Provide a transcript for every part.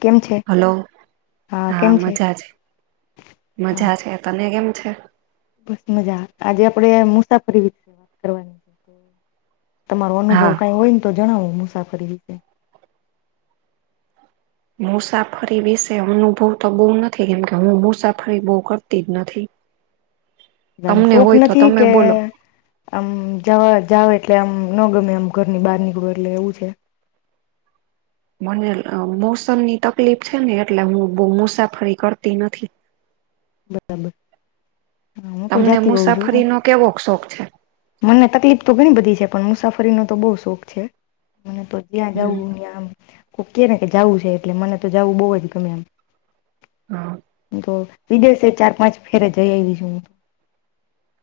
કેમ છે હલો હા મજા છે હા મજા છે તને કેમ છે. બસ મજા આજે આપડે મુસાફરી વિશે વાત કરવાની છે તો તમારો અનુભવ હા કઈ હોય ને તો જણાવો મુસાફરી વિશે મુસાફરી વિશે અનુભવ તો બહુ નથી કેમકે હું મુસાફરી બહ કરતી જ નથી એમ તમને સુખ હોય તો નથી તમે કે બોલો આમવા જાઓ એટલે આમ ન ગમે આમ ઘરની બહાર નીકળો એટલે એવું છે. મને મોસમ ની તકલીફ છે ને એટલે હું બહ મુસાફરી કરતી નથી. બરાબર હું તો તમને જાતી હોઉ છું મુસાફરીનોો કેવો શોખ છે. મને તકલીફ તો ઘણી બધી છે પણ મુસાફરીનોો તો બહુ શોખ છે મને તો જ્યાં જવું ત્યાં આમ કોક કે ને કે જું છે એટલે મને તો જું બહુ જ ગમે એમ હા હ તો વિદેશ ચાર પાંચ ફેરે જઈ આવીશું હું?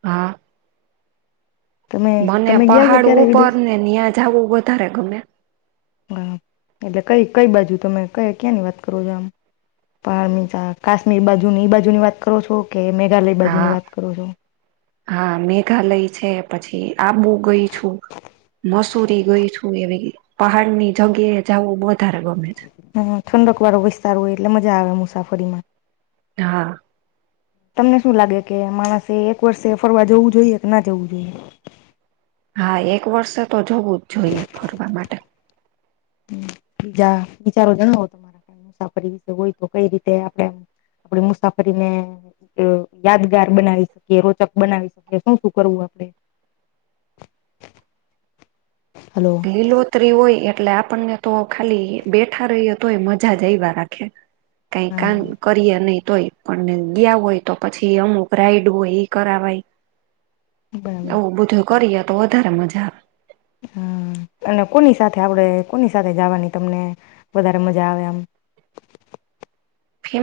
હા તમે મને તમે ગયા છો પહાડ ક્યારે વિદેશ ઉપર ને ન્યા જું વધારે ગમે હ એટલે કઈ કઈ બાજુ તમે ક ક્યાં ની વાત કરો છો આમ પણ મીા કાશ્મીર બાજુ ની એઈ બાજુની વાત કરો છો કે મેઘાલય બાજુ ની હા વાત કરો છો. હા મેઘાલય છે પછી આબુ ગઈ છું. મસૂરી ગઈ છું એવી પહાડ ની જગ્યાએ જવું વધારે ગમે છે. હા ઠંડક વાળો વિસ્તાર હોય એટલે મજા આવે મુસાફરીમાં. હા તમને શું લાગે કે માણસે એક વર્ષે ફરવા જવું જોઈએ કે ના જવું જોઈએ? હા એક વર્ષે તો જવું જ જોઈએ ફરવા માટે. હમ બીજા વિચારો જણાવો તમારા કાઈ મુસાફરી વિશે હોય તો કઈ રીતે આપડે આમ. આપડી મુસાફરી ને યાદગાર બનાવી શકીએ, રોચક બનાવી શકીએ, શું શું કરવું આપડે? હલો લીલોતરી હોય એટલે આપણને તો ખાલી બેઠા રહીએ તોય મજા જ આયવા રાખે. કાઈ હા કામ કરીએ નહી તોય. અને ગયા હોઈ તો પછી અમુક રાઈડ હોય ઈ કરાવાય. બરાબર આવું બધું કરીએ તો વધારે મજા આવ હમ અને કોની સાથે આપડે કોની સાથે જાવાની તમને વધારે મજા આવે આમ?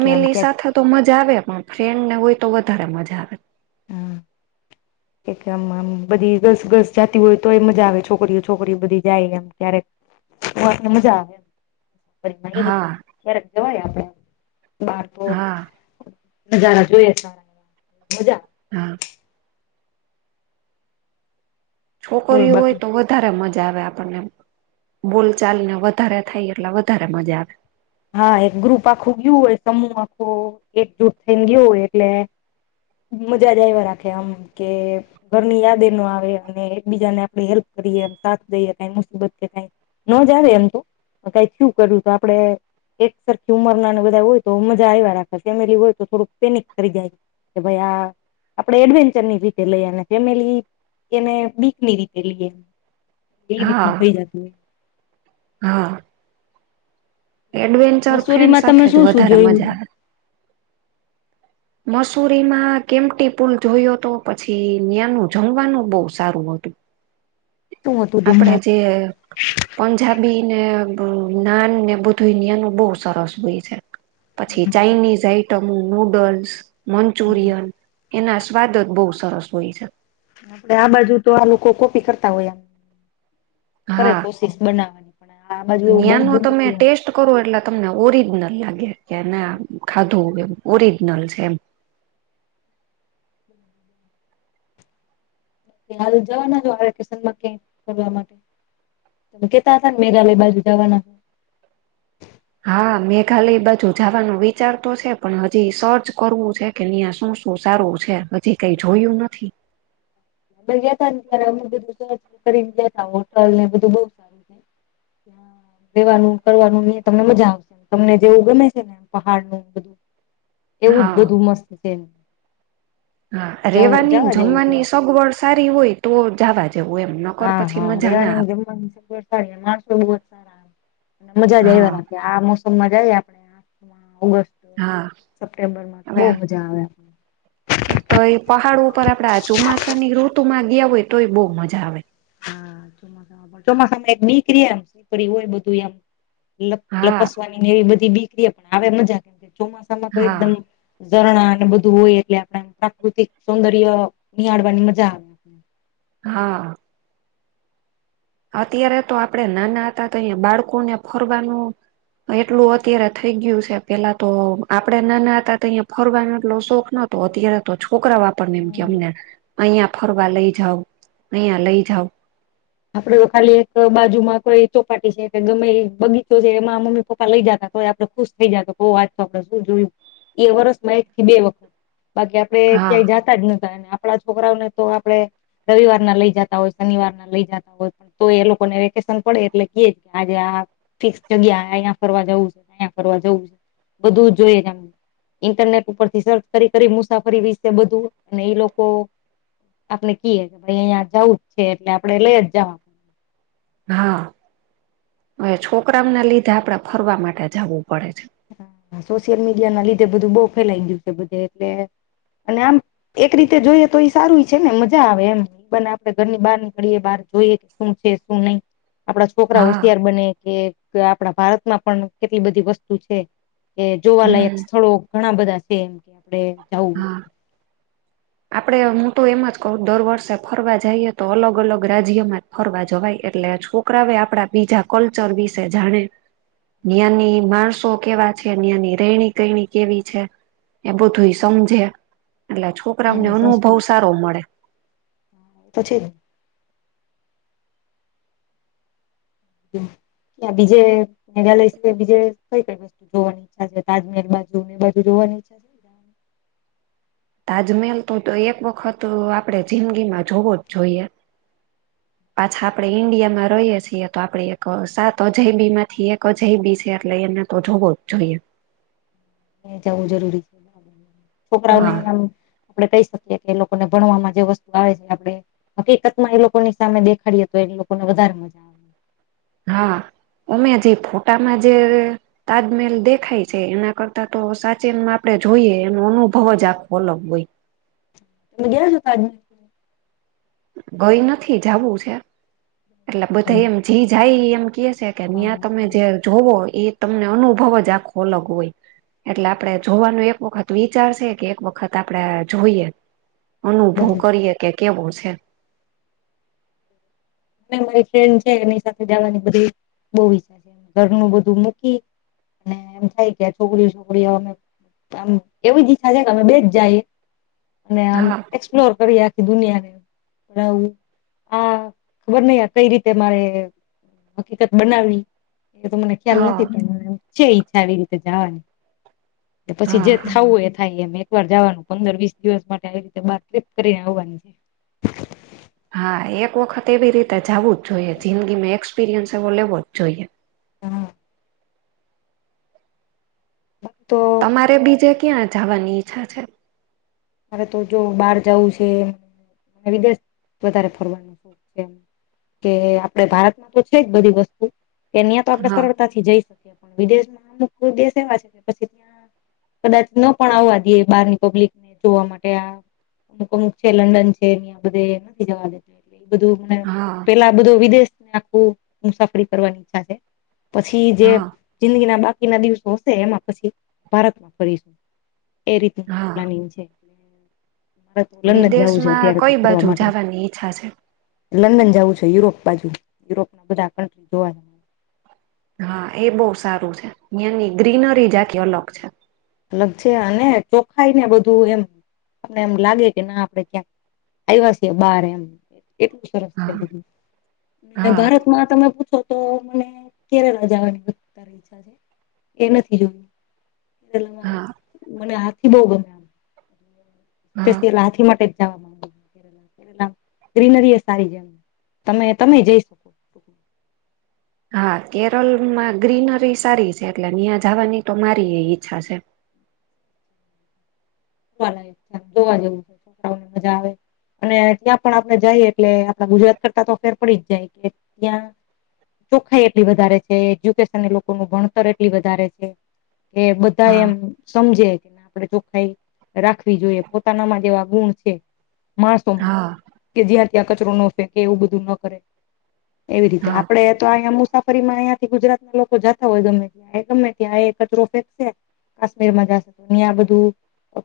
કે આમ સાથે તો મજા આવે પણ ફ્રેન્ડ ને હોય તો વધારે મજા આવે. હમ એટલે આમ આમ બધી ગર્લ્સ ગર્લ્સ જાતી હોય તોય મજા આવે છોકરીઓ છોકરીઓ બધી જાય એમ ક્યારેક? હહ એટલે મજા આવે એમ. હા રીતે ક્યારેક જવાય આપણે બાળકો હા નજારા જોઈએ સારા એમ મજા. હા બોલ છોકરીઓ હોય બાકી તો વધ વધારે મજા આવે આપણને એમ. બોલ ચાલને વધારે થાય એટલે વધારે મજા આવે. હા એક ગ્રુપ આખું ગયું હોય સમૂહ આખો એકજૂટ થઈને ગયો હોય એટલે મજા જ આયવા રાખે આમ કે ઘરની યાદ એ નો આવે. અને એકબીજાને આપણે હેલ્પ કરીએ સાથ દઈએ કાઈ મુસીબત કે કાઈ નો જ આવે એમ તો. પણ કાઈ થયું કર્યું તો આપણે એક સરખી ઉંમરના ને બધા હોય તો મજા આવ્યા રાખે. ફેમિલી હોય તો થોડુંક પેનિક કરી જાય. કે ભાઈ આ આપણેે એડવેન્ચરની રીતે લઈ એને ફેમિલી એને બીકની રીતે લઈએ એમ. ઈ હા રીતનું થઈ જાતું હોય. હા એડવેન્ચર ફ્રેન્ડ મસૂરીમાં તમે સાથે જ શું શું વધારે જોયું મજા છે આવે. મસૂરીમાં કેમટી પુલ જોયો તો પછી ન્યાનું જમવાનું બહુ સારું હતું. શું હતું આપણે જમવામાં જે પંજાબીને નાન ને બધું ન્યાનું બહુ સરસ હોય છે. પછી ચાઈનીઝ આઈટમું નુડલ્સ, મંચુરિયન. એના સ્વાદ જ બહુ સરસ હોય છે. આપડે આ બાજુ તો આ લોકો કોપી કરતા હોય આમ કરે હા કોશિશ બનાવાની. પણ આ બાજુ એવું ન્યાનો બનતું તમે નથી એમ. ટેસ્ટ કરો એટલે તમને ઓરિજનલ લાગે કે ના ખાધું એમ ઓરિજનલ છે એમ. કે હાલ જવાના છો આ વેકેશનમાં ક્યાંય ફરવા માટે? તમે કેતા હતા ને મેઘાલય બાજુ જાવાના હો. હા મેઘાલય બાજુ જાવાનો વિચાર તો છે પણ હજી સર્ચ કરવું છે. કે ન્યા શું શું સારું છે. હજી કાઈ જોયું નથી. અમે ગયાતા ને ત્યારે અમે બધું સર્ચ કરીને ગ્યાતા હોટલને બધું બહુ સારું છે. કે હા રેવાનું ને કરવાનું ને એ તમને મજા આવશે આમ તમને જેવું ગમે છે ને પહાડને એવું બધું. એવું જ હા બધું મસ્ત છે એમ. હા જવું રેવાનીને, જવા જેવું છે એમ જમવાની સગવડ સારી હોય તો જાવા જેવું એમ. નકર હા પછી હા મજા ના રેવાની જમવાની સગવડ માણસો બ જ સારા મજા આવે જ હા [unintelligible] આવી આપણે આ ઓગસ્ટ હા સપ્ટેમ્બર માં તો હવે બહુ મજા આવે. એક તો એ પહાડો ઉપર આપડા ચોમાસા ની ઋતુ માં ગયા હોય તો એ બહુ મજા આવે. હા ચોસા ચોમાસામાં એક બીકરી એમપરી હોય બધું એમ હા લપસ, ની ને એવી બધી બીકરી પણ આવે મજા કેમ કે ચોમાસામાં તો હા એકદમ ઝરણા અને બધું હોય એટલે આપ પ્રાકૃતિક સૌંદર્ય નિહાળવાની મજા આવે. હાં. અત્યારે તો આપડે નાના હતા તો અહીયા બાળકોને ફરવાનું એટલું અત્યારે થઈ ગયું છે પેલા તો આપડે નાના હતા તો અહીયા ફરવાનો એટલો શોખ ન તો અત્યારે તો છોકરા વાપરને એમ હમ્મ. કેમને અહિયા ફરવા લઈ જાવ અયા લઈ જાવ. આપડે ખાલી એક બાજુમાં કોઈ ચોપાટી છે કે ગમે એ બગીચો છે એમાં મમ્મી પપ્પા લઈ જતાય આપડે ખુશ. થઈ જતો તો આજ તો આપડણે શું જોયું એ વર્ષમાં એક થી બે વખત બાકી આપડે હા ક્યાંય જાત આપણા છોકરાઓને તો આપડે રવિવાર ના લઈ જતા હોય શનિવાર ના લઈ જતા. તો એ લોકોને વેકેશન પડે એટલે કે કે આજે આ ફિક્સ જગ્યા અહીંયા ફરવા જવું છે અંયા ફર જવું છે બધું જ જોઈએ તમને. ઇન્ટરનેટ ઉપર થી સર્ચ કરી કરી મુસાફરી વિ બધું અને એ લોકો આપણે કએ કે અહીંયા જવું જ છે એટલે આપડે લઈ જ જવાનું. હા હવે છોકરામને લીધે આપડડા ફરવા માટે જવું પડે છે. સોશિયલ મીડિયા ના લીધે બધું બહઉ ફેલાય ગયું છે બધે એટલે અને આમ એક રીતે જોઈએ તો એ સારું છે ને મજા આવે એમ. બને આપડે ઘરની બહાર નીકળએ બહાર જોઈએ કે શું છે શું નહી. આપણા છોકરા હા હોશિયાર બને કે આપણા ભારતમાં પણ કેટલી બધી વસ્તુ છે. કે જોવાલાયક હમ સ્થળો ઘણા બધા છે એમ કે આપડે જવું હા આપડે હું તો એમ જ કહ દર વર્ષે ફરવા જઈએ તો અલગ અલગ રાજ્યમાં જ ફરવા જવાય એટલે છોકરા આપડા બીજા કલ્ચર વિશે જાણે. ની માણસો કેવા છે નીયાની રહેેણી કરણી કેવી છે. એ બધું સમજે એટલે છોકરાઓને ત્યાંની અનુભવ સારો મળે. તોછી યા બીજે મેઘાલય છે બીજે કઈ ક જોવાની ઈચ્છા છે તાજમહેલ બાજુ ને એ બાજુ જોવાની ઈચ્છા છે. તાજમહેલ તો એક વખત આપણેે જિંદગી માં જોવો જ જોઈએ. [inaudible] પાછા આપડે ઈન્ડિયામાં રહીએ છીએ તો આપડે એક સાત અજાયબી માંથી એક અજાયબી છે એટલે એને તો જોવો જોઈએ. જવું જરૂરી છે છોકરાઓને હા આમ આપણે કહી શકીએ કે એ લોકોને ભણવામાં જે વસ્તુ આવે છે આપણે. હકીકત માં એ લોકો ની સામે દેખાડીએ તો એ લોકોને વધારે મજા આવે. હા અમે જે ફોટામાં જે તાજમેહેલ દેખાય છે એના કરતાં તો સાચેનમાં આપડે જોઈએ એનો અનુભવ જ આખો અલગ હોય. તમે ગેલા છો તાજમહેલ ગઈ નથી જાવું છે એટલે બધા એમ જી જાય એમ કે છે. કે હા અહિયાં તમે જે જોવો એ તમને અનુભવ જ આખો અલગ હોય. એટલે આપડે જોવાનું એક વખત વિચાર છે કે એક વખત આપડે જોઈએ. અનુભવ બરાબર કરીએ કે કેવો છે. અને મારી ફ્રેન્ડ છે એની સાથે જવાની બધી બહુ ઈચ્છા છે ઘરનું બધું મૂકી અને એમ થાય કે છોકરીઓ છોકરીઓ અમે આમ એવી જ ઈચ્છા છે કે અમે બેજ જઈએ. અને આમ હા એક્સપ્લોર કરી આખી દુનિયાને [unintelligible] આ ખબર નહીં આ કઈ રીતે મારે હકીકત બનાવીવી એ મને ખ્યાલ હા નથી પણ છે ઈચ્છા આવી રીતે જવાની પછી હા જે હા થાવું એ થાય એ. એક વાર જાવાનું પંદર વીસ દિવસ માટે આવી રીતે બાર ટ્રેપ કરીને આવવાની છે હા એક વખત એવી રીતે જવું જ જોઈએ જિંદગીમાં એક્સપિરિયન્સ એવો લેવો જ જોઈએ. હા. તો મારે બીજે ક્યાં જવાની ઈચ્છા છે? મારે તો જો બહાર જવું છે વિદેશ વધારે ફરવાનો શોખ છે. કે આપડે ભારતમાં તો છે જ બધી વસ્તુ કે અહીયાં તો આપડણે હા સરળતાથી જઈ પણ વિદેશ માં અમુ કોઈ દેશ એવા છે કે પછી ત્યાં કદાચ ન પણ આવવા દેએ બારની પબ્લિક જોવા માટે આ અમુક અમુક છે લંડન છે બધે નથી જવા દેતા એ એ બધું મને હા પેલા બધું વિદેશને આખું મુસાફરી કરવાની ઈચ્છા છે. પછી જે હા જિંદગી ના બાકીના દિવસો હશે એમાં પછી ભારતમાં ફરીશું એ રીત મારું હા પ્લાનિંગ છે. મારે તો લંડન જવું છે વિદેશમાં અત્યારે તો કઈ ફરવા બાજુ માટે જવાની ઈચ્છા છે લંડન જવું છે યુરોપ બાજુ યુરોપ ના બધા કન્ટ્રી જોવાના હા એ બહુ સારું છે ની ગ્રીનરી જ આખી અલગ છે. અલગ છે અને ચોખાઈ ને બધું એમ આપને એમ લાગે કે ના આપડે ક્યાંક આવ્યા છે બાર એમ એટલું સરસ છે હા બધુ હા ભા એમ તમે પૂછો તો મને કેરેલા જવા ની અતારે ઈચ્છા છે એ નથી જો પેલામાં હા મને હાથી થી બહુ ગમે તો હા સ હાથી માટે જવા નુ ગ્રીનરી એ સારી જેમ તમે તમે જઈ શકો હા કેરળમાં ગ્રીનરી સારી છે એટલે ન્યાં જવાની તો મારી એ ઈચ્છા છે. વા જોવા જેવું છે છોકરાઓને મજા આવે. અને ત્યાં પણ આપડણે જઈએ એટલે આપણા ગુજરાત કરતા તો ફેર પડી જ જાય કે ત્યાં. ચોખાઈ એટલી વધારે છે, એજ્યુકેશન લોકો નુ ભણતર એટલી વધારે છે. કે બધા હા એમ સમજે કે આપડે ચોખાઈ રાખવી જોઈએ પોતાનામાં જેવા ગુણ છે માણસોમાં હા કે જ્યાં ત્યાં કચરો ન ફેંકે એવું બધું ન કરે. એવી રીતે હા આપડે તો અહીંયા મુસાફરી માં અં થી ગુજરાત ના લોકો જતા હોય ગમે ત એ ગમે ત્યાં એ કચરો ફેંકશે કાશ્મીર માં જશે તો અ આ બધું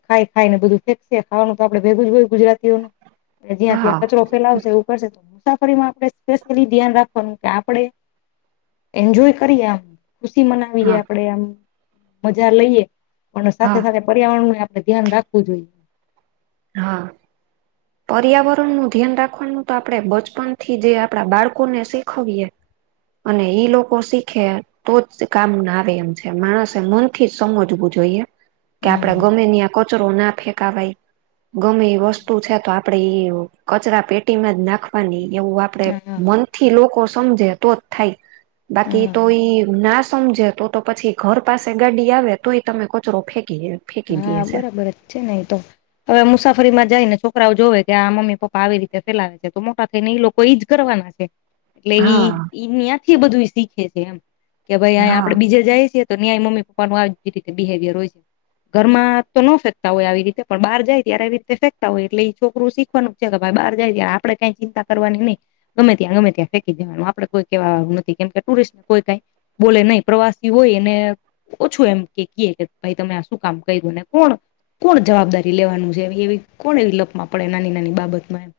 ખાઈ ખાઈ ને બધું ફેંકશે ખવાનું તો આપણે ભેગું જ હોય ગુજરાતીઓને જ્યાં ત્યાં હા કચરો ફેલાવશે એવું કરશે તો મુસાફરીમાં આપણે સ્પેશિયલી ધ્યાન રાખવાનું કે આપણે એન્જોય કરી આ. ખુશી મનાવીએ હા આપડે આમ મજા લઈએ પણ હા સાથે સાથે પર્યાવરણ. ધ્યાન રાખવું જોઈએ. હા. પર્યાવરણ નું ધ્યાન રાખવાનું તો આપણેે બચપનથી જે આપણા બાળકોને શીખવીએ. અને ઈ લોકો શીખે. તો જ કામ ના આવે એમ છે માણસે મનથી જ સમજવું જોઈએ. કે આપણેે હમ ગમે આ કચરો ના ફેંકાવાય ગમે એ વસ્તુ છે તો આપ પણેે એ કચરા પેટીમાં જ નાખવાની એવું આપડે હા મન થી લોકો સમજે તો જ થાય. બાકી હા. તો ઈ ના સમજે તો તો પછી ઘર પાસે ગાડી આવે તો એ તમે કચરો ફેંકી દે ફેંકી હા છે બરાબર જ છે નહી તો હવે મુસાફરી માં જઈ ને છોકરાઓ જોવે કે આ મમ્મી પપ્પા આવી રીતે ફેલાવે છે તો મોટા થઈને ઈ લોકો ઈજ કરવાના છે. એટલે ઈ હા ત્યાંથી બધું શીખે છે એમ કે ભાઈ આ હા આપડે બીજા જાય છે. તો ન્યાય મમ્મીપ્પાનું જ રી બિહેવિયર હોય છે. ઘર માં તો ન ફેંકતા હોય આવી રીતે પણ બહાર જાય ત્યારે આવી રીતે ફેંકતા હોય એટલે એ છોકરું શીખવાનું. કે ભાઈ બાર જાય છેાય આપણે કઈ ચિંતા કરવાની નઈ. ગમે ત્યાં ગમે ત્યાં ફેંકી જવાનું આપણે કોઈ કેવા નથી કેમ કે ટુિસ્ટને કોઈ કઈ બોલે નહી પ્રવાસી હોય એને ઓછું એમ કે ક કે ભાઈ તમે શું કામ કર્યું ને કોણ કોણ જવાબદારી લેવાનું છે એવી કોણ એવી લપમાં પડે નાની નાની બાબતમાં એમ.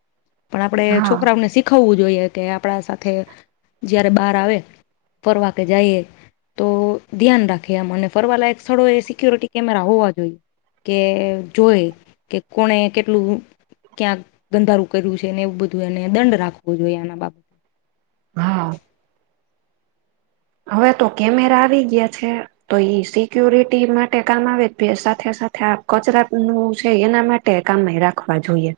પણ આપણે હા છોકરાઓને શીખવવું જોઈએ કે આપણા સાથે જયારે બાર આવે ફરવા કે જઈએ તો ધ્યાન રાખે આમ અને ફરવાલા એક સ્થળો એ સિક્યોરિટી કેમેરા હોવા જોઈએ કે જોય કે કોને કેટલું ક્યાંક ગંધારું કર્યું છે ને એવું બધું એને દંડ રાખવો જોઈએ આના બાબત- હા હવે તો કેમેરા આવી ગયા છે. તો ઈ સિક્યોરિટી માટે કામ આવે જ સાથે સાથે આ કચરા નું છે એના માટે કમે રાખવા જોઈએ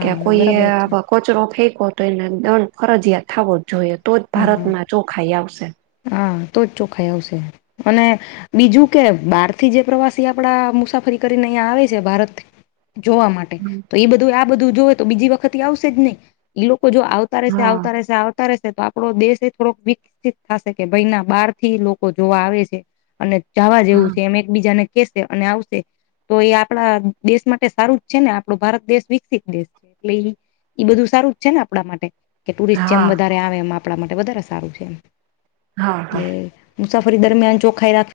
કે કોઈ બરાબર જ છે કચરો ફેંકો તો એને દંડ ફરજયાત થવો જ જોઈએ તો જ હા ભારતમાં ચોખાઈ આવશે. હા તો જ ચોખાઈ આવશે અને બીજું કે બાર થી જે પ્રવાસી આપડા મુસાફરી કરીને અહંયા આવે છે ભારત જોવા માટે હમ તો એ બધું આ બધું જોવે તો બીજી વખત આવશે જ નહી લોકો જો આવતા રહેશે હા આવતા રહેશે આવ રહેશે તો આપડો દેશ એ થોડોક વિકસિત થશે. કે ભાઈ ના બાર થી લોકો જોવા આવે છે અને જવા જેવું હા. છે એમે એકબીજાને કેશે અને આવશે. તો એ આપણા દેશ માટે સારું જ છે ને આપણો ભારત દેશ વિકસિત દેશ છે એટલે એ બધું સારું જ છે ને આપણા માટે કે ટુરિસ્ટ હા જેમ વધારે આવે એમ આપણા માટે વધારે સારું છે એમ. હા હા. એટલે મુસાફરી દરમિયાન ચોખાઈ રાખ